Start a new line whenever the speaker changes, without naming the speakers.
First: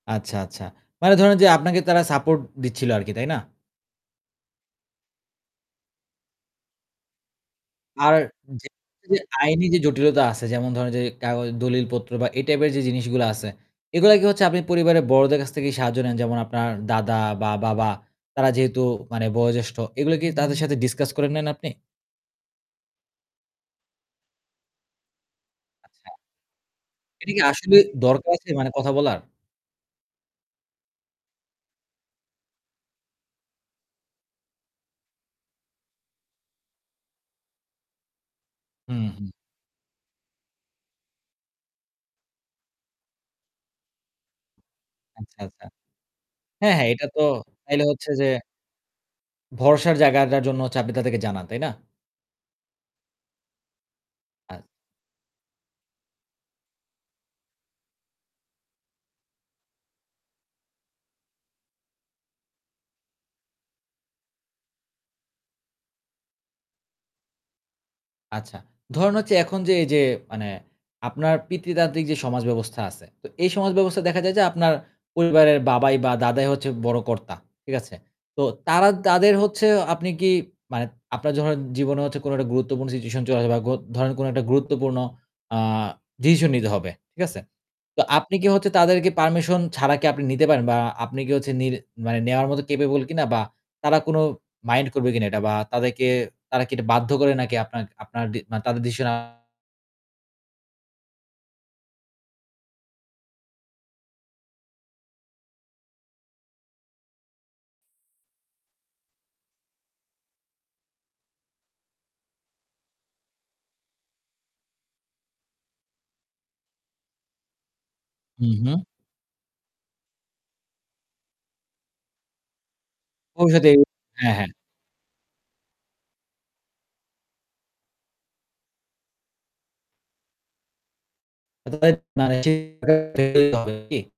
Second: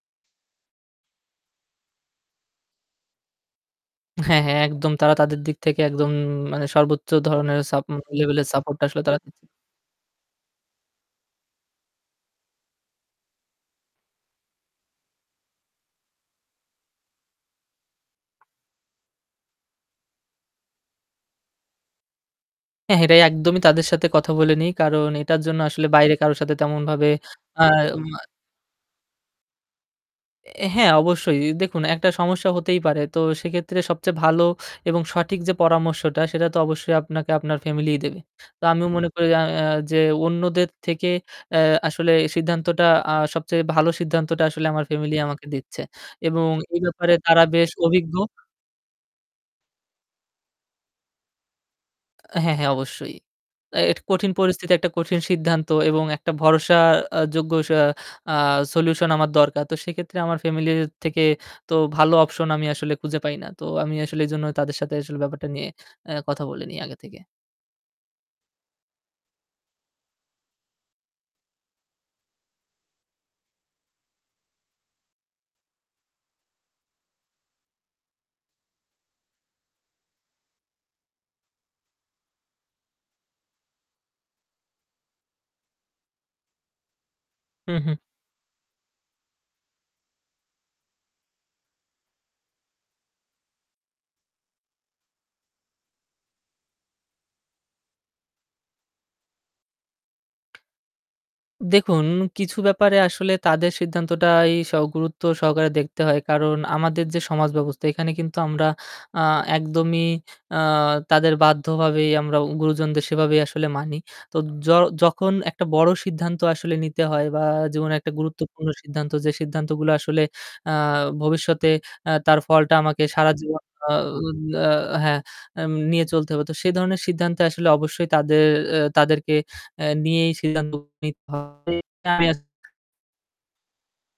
আচ্ছা, আচ্ছা। মানে ধরুন, যে আপনাকে তারা সাপোর্ট দিচ্ছিলো আরকি তাই না?
হ্যাঁ, হ্যাঁ একদম তারা তাদের দিক থেকে একদম মানে সর্বোচ্চ ধরনের সাপ উম
আর
লেভেলের সাপোর্টটা আসলে তারা
[unintelligible] আইনি যে জটিলতা আছে যেমন ধরেন যে কাগজ দলিলপত্র বা এই টাইপের যে জিনিসগুলা আছে, এগুলো কি হচ্ছে আপনি পরিবারের বড়দের কাছ থেকেই সাহায্য নেন যেমন আপনার দাদা বা বাবা তারা যেহেতু বয়োজ্যেষ্ঠ, এগুলো কি তাদের সাথে ডিসকাস করে নেন আপনি?
হ্যাঁ, হ্যাঁ এটাই একদমই তাদের সাথে কথা বলে নেই। কারণ এটার জন্য আসলে
আচ্ছা।
বাইরে কারো সাথে তেমনভাবে
এটা কি
আ
আসলে
মা
দরকার আছে মানে কথা বলার?
অ্যা হ্যাঁ, অবশ্যই দেখুন, একটা সমস্যা হতেই পারে। তো সেক্ষেত্রে সবচেয়ে ভালো এবং সঠিক যে পরামর্শটা সেটা তো অবশ্যই আপনাকে আপনার ফ্যামিলিই দেবে। তো আমিও
হুম,
মনে করি
হুম।
আ আ যে অন্যদের থেকে অ্যা আসলে সিদ্ধান্তটা আ সবচেয়ে ভালো সিদ্ধান্তটা আসলে আমার ফ্যামিলি
আচ্ছা,
আমাকে
আচ্ছা।
দিচ্ছে। এবং
হ্যাঁ,
এই
হ্যাঁ এটা
ব্যাপারে
তো
তারা বেশ
তাইলে হচ্ছে
অভিজ্ঞ।
যে ভরসার জায়গাটার জন্য হচ্ছে তাদেরকে জানান, তাই না?
হ্যাঁ, হ্যাঁ অবশ্যই। অ্যা এটা কঠিন
আ
পরিস্থিতি একটা কঠিন সিদ্ধান্ত এবং একটা ভরসা আ যোগ্য সা আ সলিউশন আমার দরকার। তো সেক্ষেত্রে আমার ফ্যামিলি থেকে তো ভালো অপশন আমি আসলে খুঁজে পাই না। তো আমি আসলে এজন্য তাদের সাথে আসলে ব্যাপারটা নিয়ে অ্যা কথা বলে নেই আগে থেকে।
আচ্ছা, ধরেন হচ্ছে এখন যে এই যে মানে আপনার পিতৃতান্ত্রিক যে সমাজ ব্যবস্থা আছে। তো এই সমাজ ব্যবস্থায় দেখা যায় যে আপনার পরিবারের বাবাই বা দাদাই হচ্ছে বড় কর্তা। ঠিক আছে? তো তারা, তাদের হচ্ছে আপনি কি মানে আপনার ধরেন জীবনে হচ্ছে কোন একটা গুরুত্বপূর্ণ সিচুয়েশন চলে যায় বা গ ধরেন কোন একটা গুরুত্বপূর্ণ আ ডিসিশন নিতে হবে। ঠিক আছে?
হুম, হুম।
তো আপনি কি হচ্ছে তাদেরকে পারমিশন ছাড়া কি আপনি নিতে পারেন বা আপনি কি হচ্ছে নিল মানে নেওয়ার মতো কাপেবল কিনা বা তারা কোন মাইন্ড করবে কিনা এটা বা তাদেরকে তারা কি এটা বাধ্য করে নাকি আপনার, আপনার ডি মানে তাদের ডিসিশন
দেখুন, কিছু ব্যাপারে আসলে তাদের সিদ্ধান্তটাই স গুরুত্ব সহকারে দেখতে হয়। কারণ আমাদের যে সমাজব্যবস্থা এখানে কিন্তু আমরা আ একদমই আ তাদের বাধ্যভাবেই আমরা গুরুজনদের সেভাবেই আসলে মানি। তো য যখন একটা বড়ো সিদ্ধান্ত আসলে নিতে হয় বা জীবনে একটা
হু,
গুরুত্বপূর্ণ
হু।
সিদ্ধান্ত যে সিদ্ধান্তগুলো আসলে আ ভবিষ্যতে অ্যা তার ফলটা আমাকে সারাজীবন
ভবিষ্যতে
আ
হ্যাঁ, হ্যাঁ।
আ হ্যাঁ আম নিয়ে চলতে হবে। তো সে ধরনের সিদ্ধান্তে আসলে অবশ্যই তাদের অ্যা তাদেরকে অ্যা নিয়েই সিদ্ধান্ত নিতে হবে আমি
[unintelligible]
[unintelligible]
কি?